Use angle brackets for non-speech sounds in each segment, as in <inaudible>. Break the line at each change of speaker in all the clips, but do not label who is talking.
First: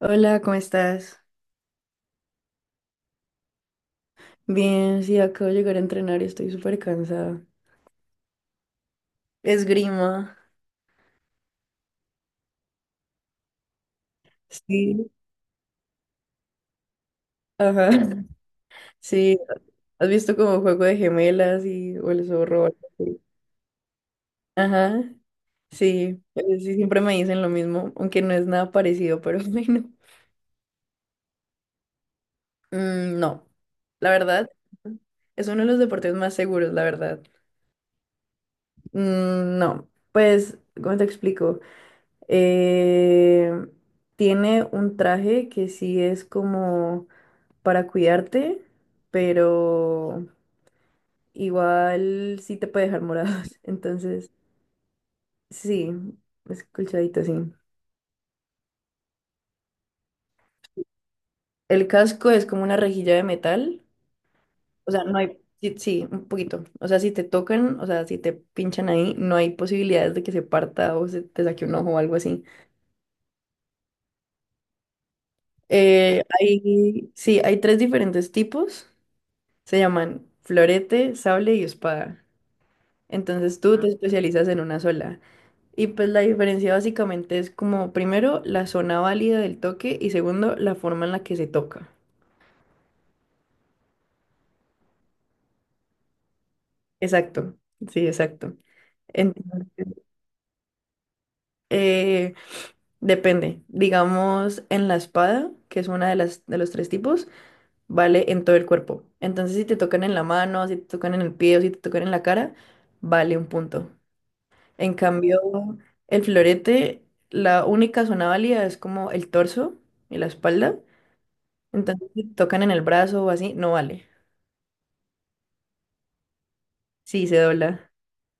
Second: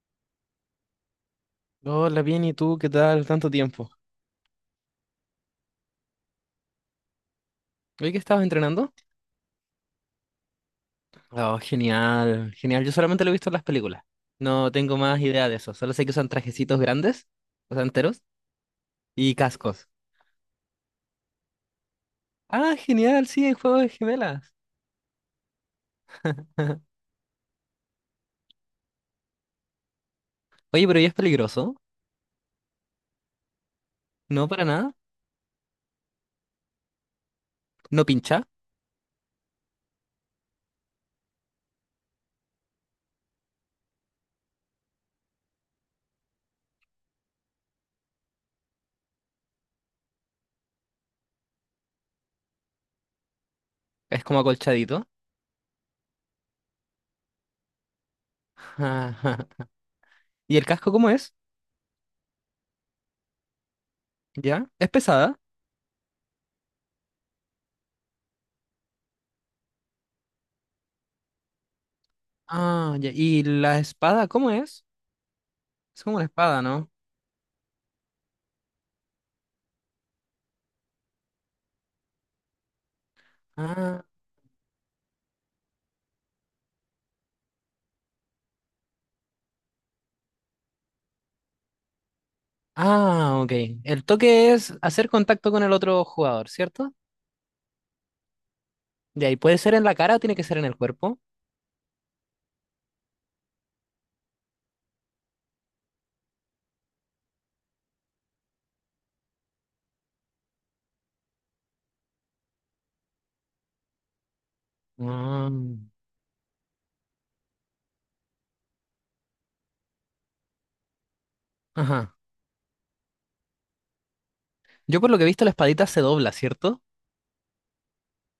Hola, ¿cómo estás?
Hola, bien, ¿y tú? ¿Qué tal? Tanto tiempo.
Bien, sí, acabo de llegar a entrenar y estoy súper cansada.
¿Hoy que estabas entrenando?
Esgrima.
Oh, genial, genial. Yo solamente lo he visto en las películas. No tengo
Sí.
más idea de eso. Solo sé que usan trajecitos grandes, o sea,
Ajá. <clears throat>
enteros,
<laughs>
y
Sí,
cascos.
¿has visto como juego de gemelas y o el zorro? ¿O
Ah,
algo así?
genial, sí, en Juego de Gemelas.
Ajá. Sí, sí, siempre
<laughs>
me dicen lo mismo, aunque no es nada parecido, pero <laughs> bueno.
Oye, pero ¿y es peligroso?
Mm, no, la verdad,
No, para nada.
es uno de los deportes más seguros, la verdad.
No pincha.
Mm, no, pues, ¿cómo te explico? Eh, Tiene un traje que sí es como para cuidarte, pero igual sí te puede dejar morados. <laughs>
Es
Entonces,
como acolchadito.
sí, es colchadito, sí.
<laughs> Ajá. ¿Y el casco cómo es?
El casco es como una rejilla de metal.
¿Ya? ¿Es
O sea, no hay.
pesada?
Sí, sí, un poquito. O sea, si te tocan, o sea, si te pinchan ahí, no hay posibilidades de que se parta o se te saque un ojo o algo así.
Ah, ya. ¿Y la espada cómo es? Es como
Eh,
una espada, ¿no?
hay, sí, hay tres diferentes tipos. Se llaman florete, sable y espada. Entonces te
Ah.
especializas en una sola. Y pues la diferencia básicamente es como primero la zona válida del toque y segundo la forma en la que se toca.
Ah, ok. El toque es hacer contacto con el otro jugador, ¿cierto?
Exacto, sí, exacto.
De ahí puede ser en
Entonces,
la cara o tiene que ser en el cuerpo.
eh, depende. Digamos, en la espada, que es una de las de los tres tipos, vale en todo el cuerpo. Entonces, si te tocan en la mano, si te tocan en el pie o si te tocan en la cara, vale un punto. En cambio,
Ah,
el florete, la única zona válida es como el torso y la espalda. Entonces,
ajá.
si tocan en el brazo o así, no vale.
Yo por lo que he visto la espadita se dobla, ¿cierto?
Sí, se dobla.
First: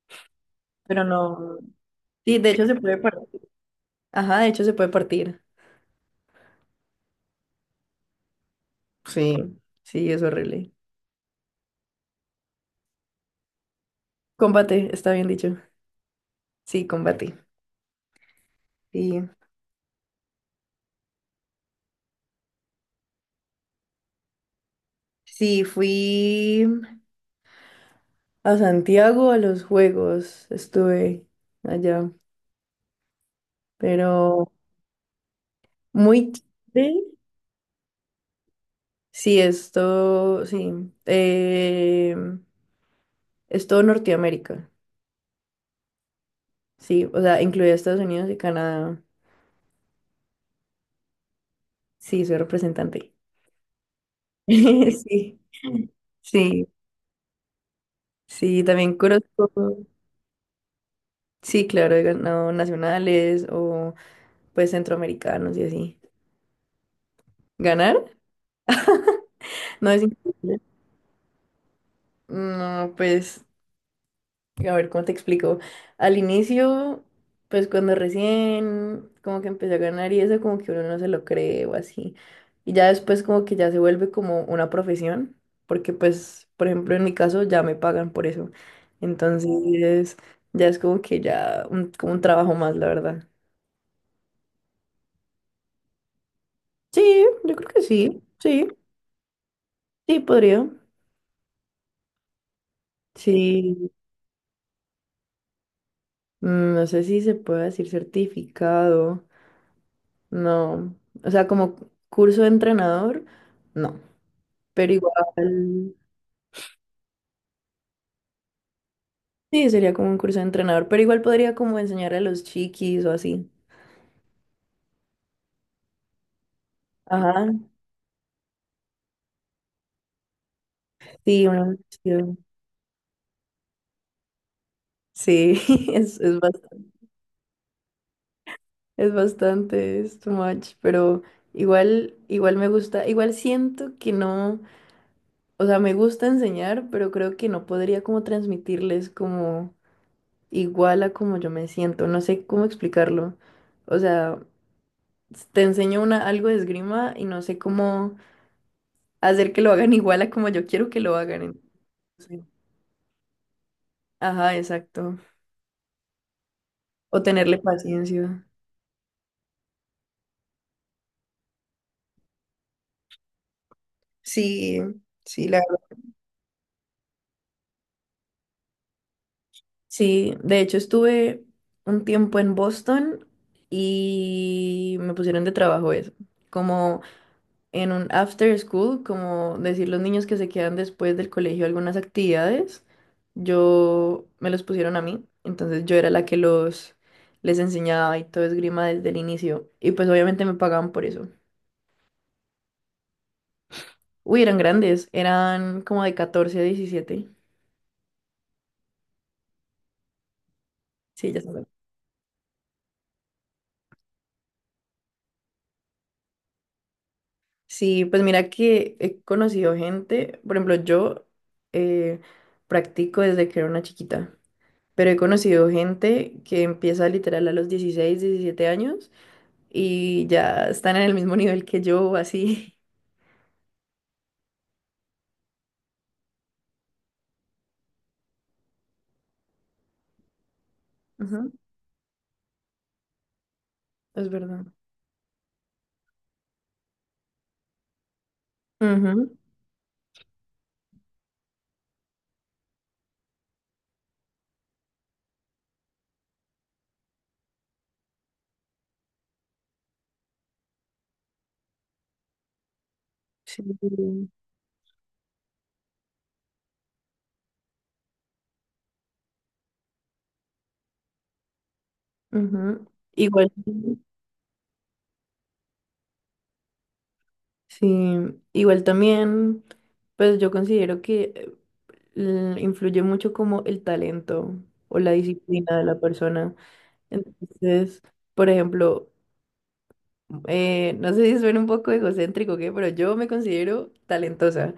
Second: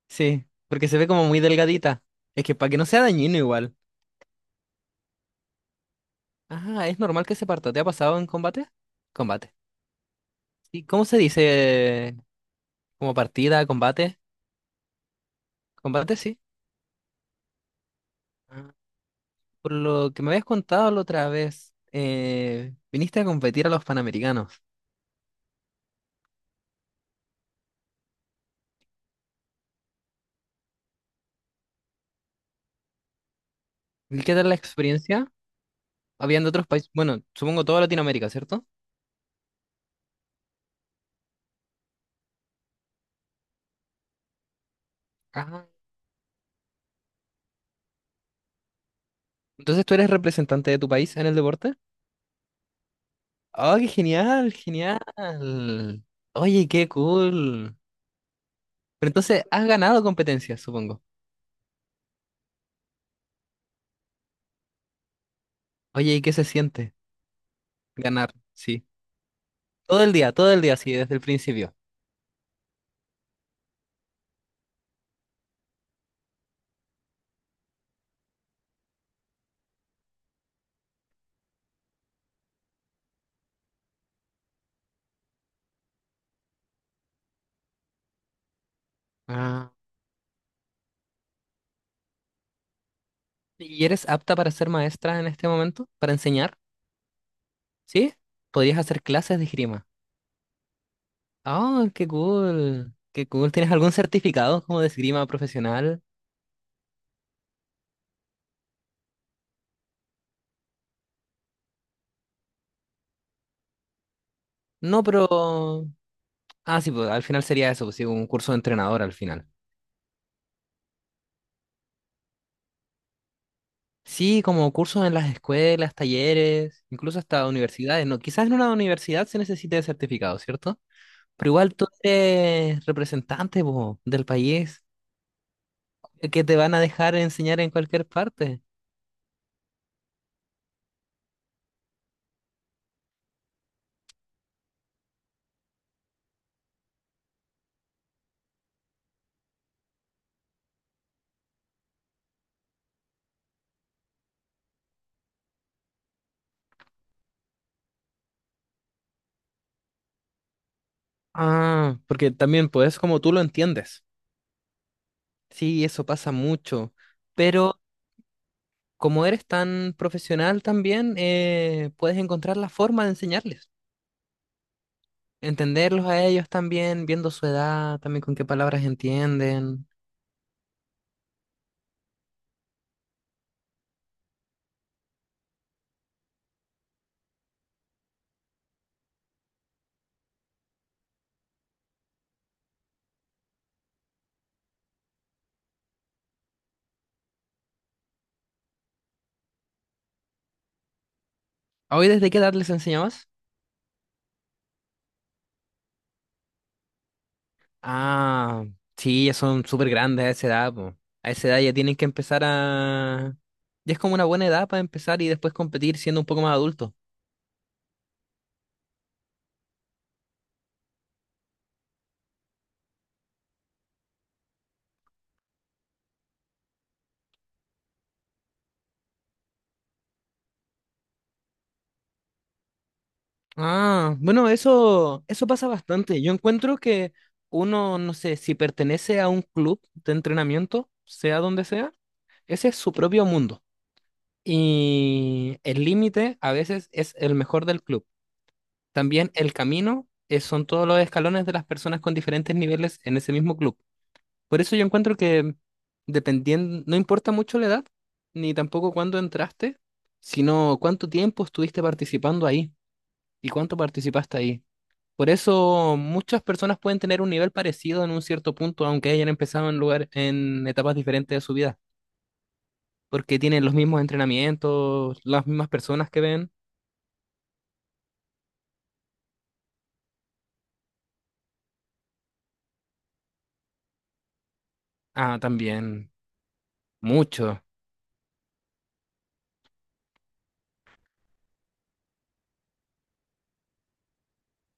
Sí, porque se
Pero
ve como muy
no.
delgadita.
Sí,
Es
de
que
hecho
para
se
que no
puede
sea dañino
partir.
igual.
Ajá, de hecho se puede partir.
Ah, es normal que se parta. ¿Te ha pasado en combate?
Sí,
Combate.
sí, es horrible.
¿Y cómo se dice? ¿Como partida, combate?
Combate, está bien dicho.
Combate, sí.
Sí, combate.
Ah,
Sí.
por lo que me habías contado la otra vez, viniste a competir a los Panamericanos.
Sí, fui a Santiago a los juegos. Estuve allá.
¿Y qué tal
Pero
la experiencia?
muy
Habían de otros países,
chévere.
bueno, supongo toda Latinoamérica, ¿cierto?
Sí, esto, sí. Es todo Norteamérica.
Ajá.
Sí, o sea, incluye Estados Unidos y Canadá.
Entonces tú eres representante de tu país en el deporte.
Sí, soy representante.
¡Oh, qué genial, genial!
<laughs> Sí, sí,
Oye, qué cool.
sí, también
Pero entonces
conozco.
has ganado competencias, supongo.
Sí, claro, he ganado nacionales o pues centroamericanos y así.
Oye, ¿y qué se siente
¿Ganar?
ganar? Sí.
No, es
Todo
increíble.
el día, sí, desde el principio.
No, pues, a ver, ¿cómo te explico? Al inicio, pues cuando recién como que empecé a ganar y eso como que uno no se lo cree o así. Y ya después como que ya se vuelve como una profesión, porque pues, por ejemplo, en mi caso ya me pagan por eso.
Ah.
Entonces, ya es como que ya como un trabajo más, la verdad.
¿Y eres apta para ser maestra en este momento? ¿Para enseñar?
Sí, yo creo que
¿Sí?
sí, sí,
Podrías hacer clases de esgrima.
sí, podría.
¡Oh, qué cool! ¡Qué cool! ¿Tienes
Sí,
algún certificado como de esgrima profesional?
no sé si se puede decir certificado, no. O sea, como curso de entrenador, no. Pero
No,
igual,
pero. Ah, sí, pues al final sería eso, pues, sí, un curso de entrenador al final.
sí, sería como un curso de entrenador, pero igual podría como enseñar a los chiquis o así.
Sí, como cursos en las escuelas, talleres, incluso
Ajá,
hasta universidades. No, quizás en una universidad se necesite de certificado, ¿cierto?
sí,
Pero
una
igual tú
opción.
eres representante, po, del país,
Sí, <laughs> es, es
que te van a
bastante,
dejar enseñar en cualquier parte.
es bastante, es too much, pero igual me gusta, igual siento que no, o sea, me gusta enseñar, pero creo que no podría como transmitirles como igual a como yo me siento, no sé cómo explicarlo. O sea, te enseño algo de esgrima y no sé cómo hacer que lo hagan igual a como yo quiero que lo hagan.
Ah, porque
Entonces,
también, pues, es como tú lo entiendes.
ajá, exacto.
Sí, eso pasa mucho.
O tenerle
Pero
paciencia.
como eres tan profesional también, puedes encontrar la forma de enseñarles.
Sí, sí, la verdad.
Entenderlos a ellos también, viendo su edad, también con qué palabras entienden.
Sí, de hecho estuve un tiempo en Boston y me pusieron de trabajo eso, como en un after school, como decir los niños que se quedan después del colegio algunas actividades, yo me los pusieron a mí, entonces yo era la que los les enseñaba y todo esgrima desde el inicio y pues obviamente me pagaban por eso.
¿A ¿Hoy desde qué edad les enseñabas?
Uy, eran grandes, eran como de 14 a 17.
Ah, sí, ya son súper grandes a esa edad, po. A
Sí, ya
esa edad
saben.
ya tienen que empezar a. Ya es como una buena edad para empezar y después competir siendo un poco más adulto.
Sí, pues mira que he conocido gente, por ejemplo, yo eh, practico desde que era una chiquita, pero he conocido gente que empieza literal a los 16 17 años y ya están en el mismo nivel que yo, así.
Ah, bueno, eso pasa bastante. Yo encuentro que uno, no sé, si pertenece a un club de entrenamiento,
<laughs>
sea
Ujú,
donde sea, ese es su propio mundo.
es verdad.
Y el límite a veces es el mejor del club. También
Ujú,
el camino son todos los escalones de las personas con diferentes niveles en ese mismo club. Por eso yo encuentro que dependiendo, no importa mucho la edad, ni tampoco cuándo entraste, sino cuánto tiempo estuviste participando ahí y
sí,
cuánto participaste ahí. Por eso muchas personas pueden tener un nivel parecido en un cierto punto, aunque hayan empezado en lugar, en etapas diferentes de su vida,
ujú.
porque
Igual.
tienen los mismos entrenamientos, las mismas personas que ven.
Sí, igual también, pues yo considero que influye mucho como el talento o la
Ah,
disciplina de la
también,
persona.
mucho.
Entonces, por ejemplo, no sé si suena un poco egocéntrico, ¿qué? Pero yo me considero talentosa,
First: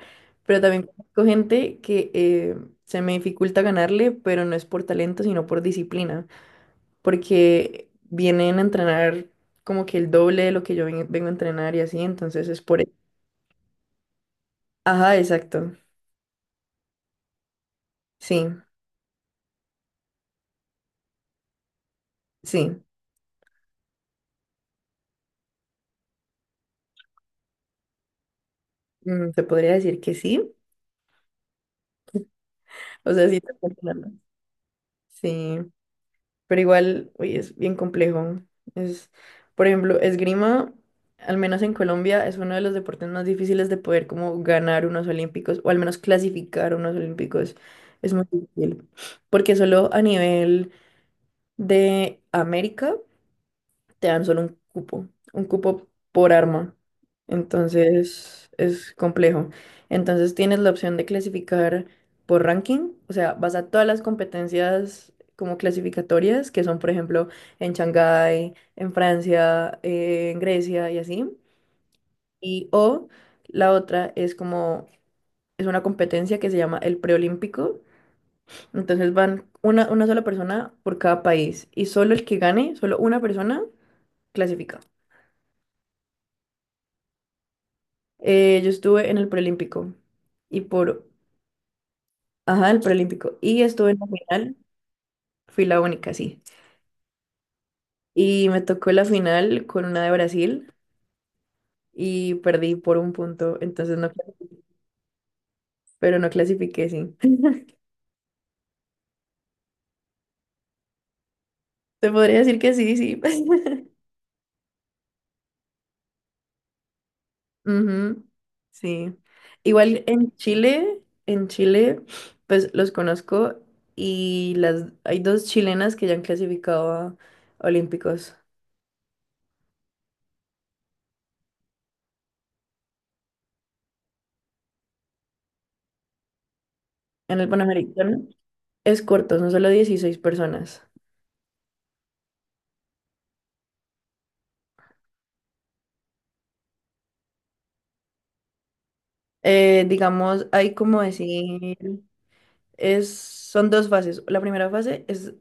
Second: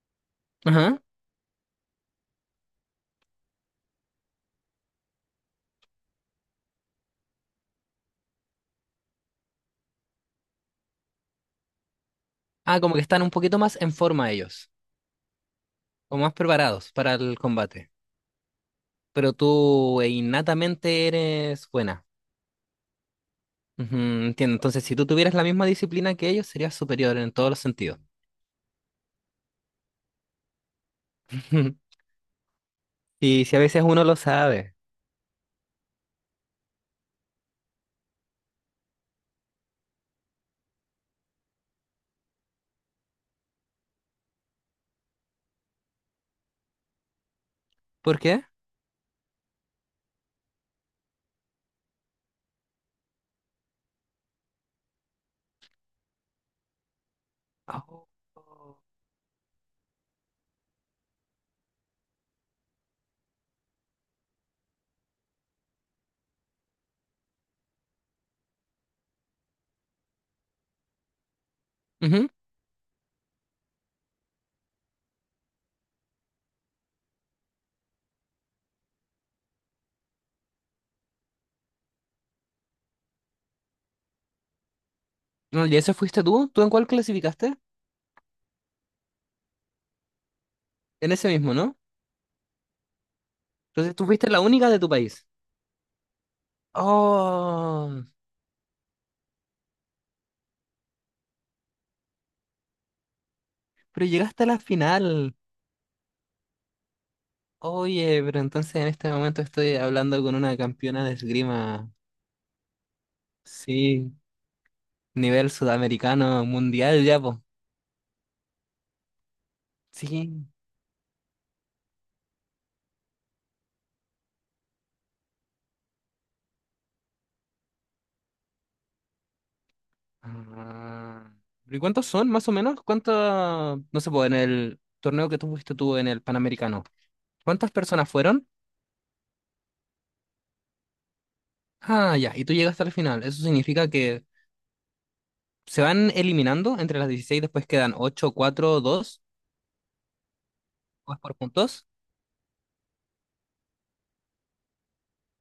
pero también
Ajá.
conozco gente que se me dificulta ganarle, pero no es por talento, sino por disciplina, porque vienen a entrenar como que el doble de lo que yo vengo a entrenar y así, entonces es por...
Ah,
eso.
como que están un poquito más en forma ellos,
Ajá, exacto.
o más preparados para el combate.
Sí,
Pero tú innatamente eres buena.
sí,
Ujú, entiendo. Entonces, si tú tuvieras la misma disciplina que ellos, serías superior en todos los sentidos.
se podría decir que sí.
<laughs>
O sea, sí,
Y
te
si a
puedo
veces uno
ponerlo.
lo sabe.
Sí, pero igual, uy, es bien complejo. Es, por ejemplo, esgrima, al menos en Colombia, es uno de los deportes más difíciles de poder como ganar unos olímpicos o al menos clasificar unos olímpicos. Es
¿Por
muy
qué?
difícil, porque solo a nivel de América. Te dan solo un cupo por arma.
Oh.
Entonces es complejo. Entonces tienes la opción de clasificar por ranking, o sea, vas a todas las competencias como clasificatorias, que son, por ejemplo, en Shanghái, en Francia, en Grecia y así.
Ujú.
Y o la otra es como, es una competencia que se llama el preolímpico. Entonces van una sola persona por cada país y solo el que gane, solo una persona clasifica.
No, ¿y eso fuiste tú? ¿Tú en cuál clasificaste?
Yo estuve en el preolímpico y por,
En ese mismo, ¿no?
ajá, el preolímpico. Y estuve
Entonces
en
tú
la
fuiste la
final,
única de tu país.
fui la única, sí.
Oh,
Y me tocó la final con una de Brasil y perdí por un punto, entonces
pero
no, clas-
llegaste a la final.
pero no clasifiqué, sí. <laughs>
Oye, pero entonces en este momento estoy hablando con una campeona de esgrima.
Te podría decir que sí, sí. <laughs>
Sí, nivel sudamericano, mundial ya, pues.
Ujú, sí. Igual en
Sí.
Chile, en Chile, pues los conozco y hay dos chilenas que ya han clasificado a Olímpicos.
Ah. ¿Y cuántos son, más o menos? ¿Cuántos, no sé, po, en el torneo que tú fuiste tú en el Panamericano?
En el
¿Cuántas personas
Panamericano.
fueron?
Es corto, son solo 16 personas.
Ah, ya, y tú llegaste al final. Eso significa que se van eliminando entre las 16, después quedan 8, 4, 2,
Digamos, hay como
o es por
decir,
puntos.
es, son dos fases. La primera fase es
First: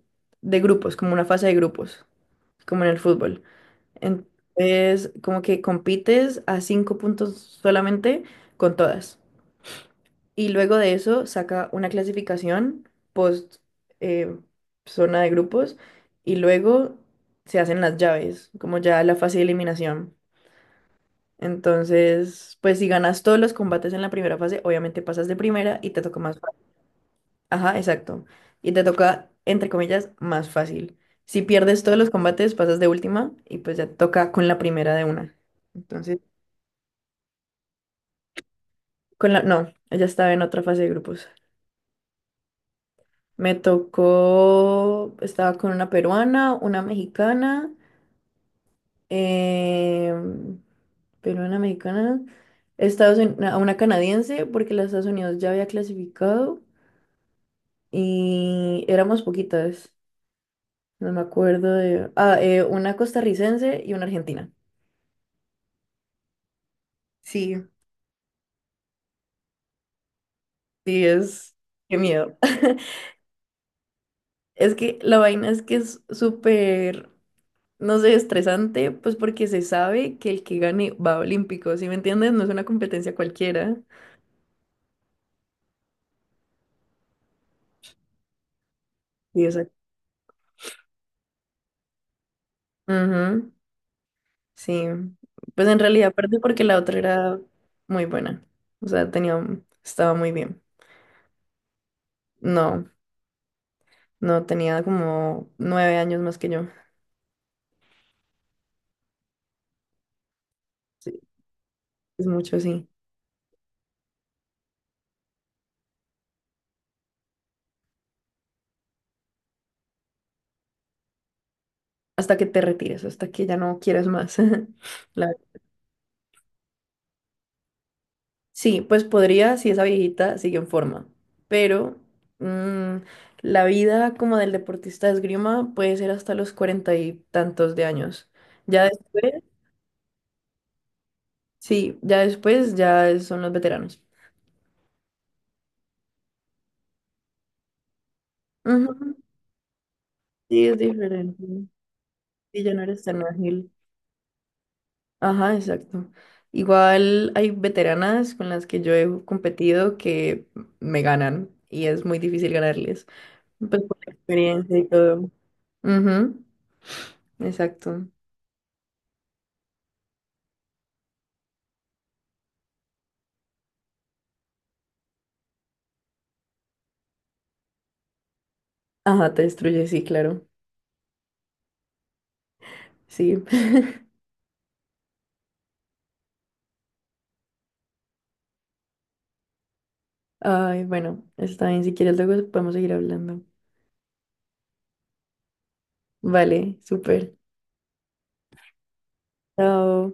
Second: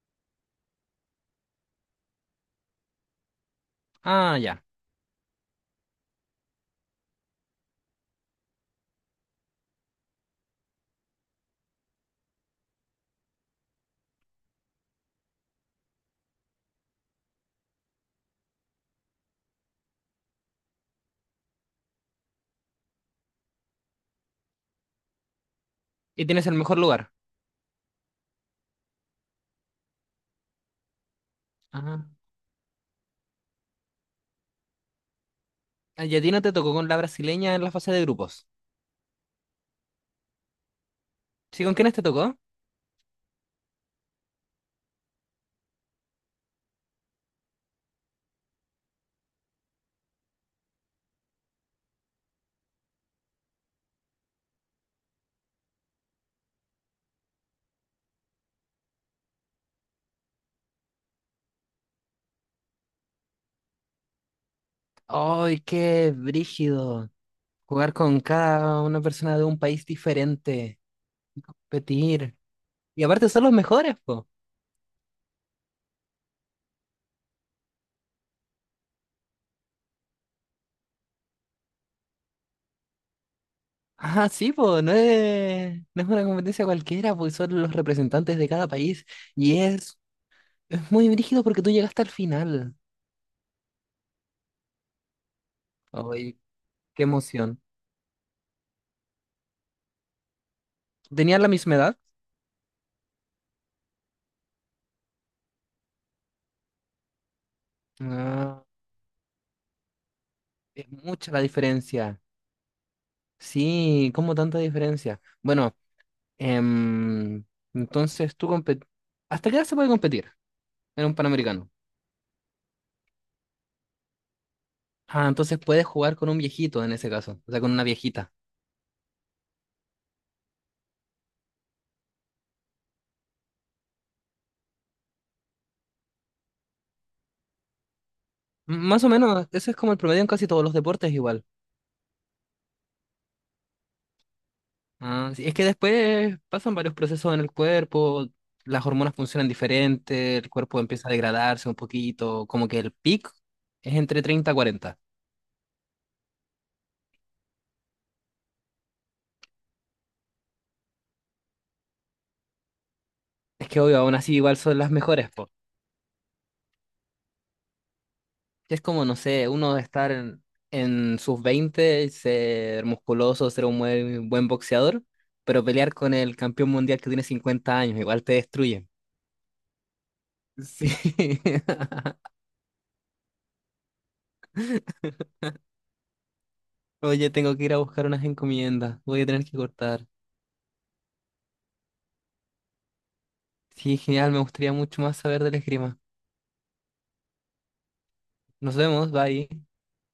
de grupos, como una fase de grupos, como en el fútbol.
Ah, ya.
Entonces, como que compites a cinco puntos solamente con todas. Y luego de eso saca una clasificación post eh, zona de grupos y luego se hacen las llaves, como ya la fase de eliminación. Entonces, pues si ganas todos los combates en la primera fase, obviamente pasas de primera y te toca
Y
más
tienes el
fácil.
mejor lugar.
Ajá, exacto. Y te toca, entre comillas, más fácil. Si pierdes todos
Ah.
los combates, pasas de última y pues ya te toca con la primera de una.
Ah, y
Entonces,
a ti no te tocó con la brasileña en la fase de grupos.
con la... No, ya estaba en otra fase de grupos.
¿Sí, con quiénes te tocó?
Me tocó, estaba con una peruana, una mexicana, em, peruana, mexicana, Estados Unidos, una canadiense, porque los Estados Unidos ya había clasificado. Y éramos poquitas, no me acuerdo de... Ah, una costarricense y una argentina.
¡Ay, qué brígido!
Sí,
Jugar con cada una persona de un país diferente
sí,
y
es... Qué
competir.
miedo.
Y
<laughs>
aparte son los mejores, po.
Es que la vaina es que es súper, no sé, estresante, pues porque se sabe que el que gane va a Olímpicos, ¿sí me entiendes? No es una competencia cualquiera.
Ah, sí, pues, no es una competencia cualquiera, pues, son los representantes de cada país.
Sí,
Y
exacto.
es muy brígido porque tú llegaste al final.
Ujú, sí, pues en realidad perdí
Ay,
porque la otra
qué
era
emoción.
muy buena, o sea, estaba muy bien.
¿Tenían la misma edad?
No, no, tenía como 9 años más que yo.
Ah, es mucha la diferencia.
Es mucho, sí.
Sí, ¿cómo tanta diferencia? Bueno, em, entonces tú competir. ¿Hasta qué edad se puede competir en un Panamericano?
Hasta que te retires, hasta que ya no quieras más. <laughs>
Ah,
La-
entonces puedes jugar con un viejito en ese caso, o sea, con una viejita.
Sí, pues podría si esa viejita sigue en forma, pero mm, la vida como del deportista de esgrima puede ser hasta los 40 y tantos de años. Ya
Más o
después,
menos, eso es como el promedio en casi todos los deportes igual.
sí, ya después ya son los veteranos.
Ah, sí, es que después pasan varios procesos en el cuerpo, las hormonas
Ujú,
funcionan diferente, el
sí, es
cuerpo empieza a
diferente.
degradarse un poquito,
Sí,
como
ya
que
no
el
eres tan
pic
ágil.
es entre 30 y 40.
Ajá, exacto. Igual hay veteranas con las que yo he competido que me ganan y es muy difícil ganarles.
Es que
Pues por
obvio,
la
aún así igual
experiencia
son
y
las mejores,
todo.
po.
Ujú, exacto.
Es como, no sé, uno de estar en, sus 20 y ser musculoso, ser un muy buen boxeador, pero pelear con el campeón mundial que tiene 50 años, igual te destruye.
Ajá, te destruye, sí, claro.
Sí. <laughs>
Sí. <laughs>
Oye, tengo que ir a buscar unas encomiendas. Voy a tener que cortar.
Ay, bueno, está bien. Si quieres, luego podemos seguir hablando.
Sí, genial, me gustaría mucho más saber del esgrima.
Vale, súper.
Nos vemos, bye.
Chao.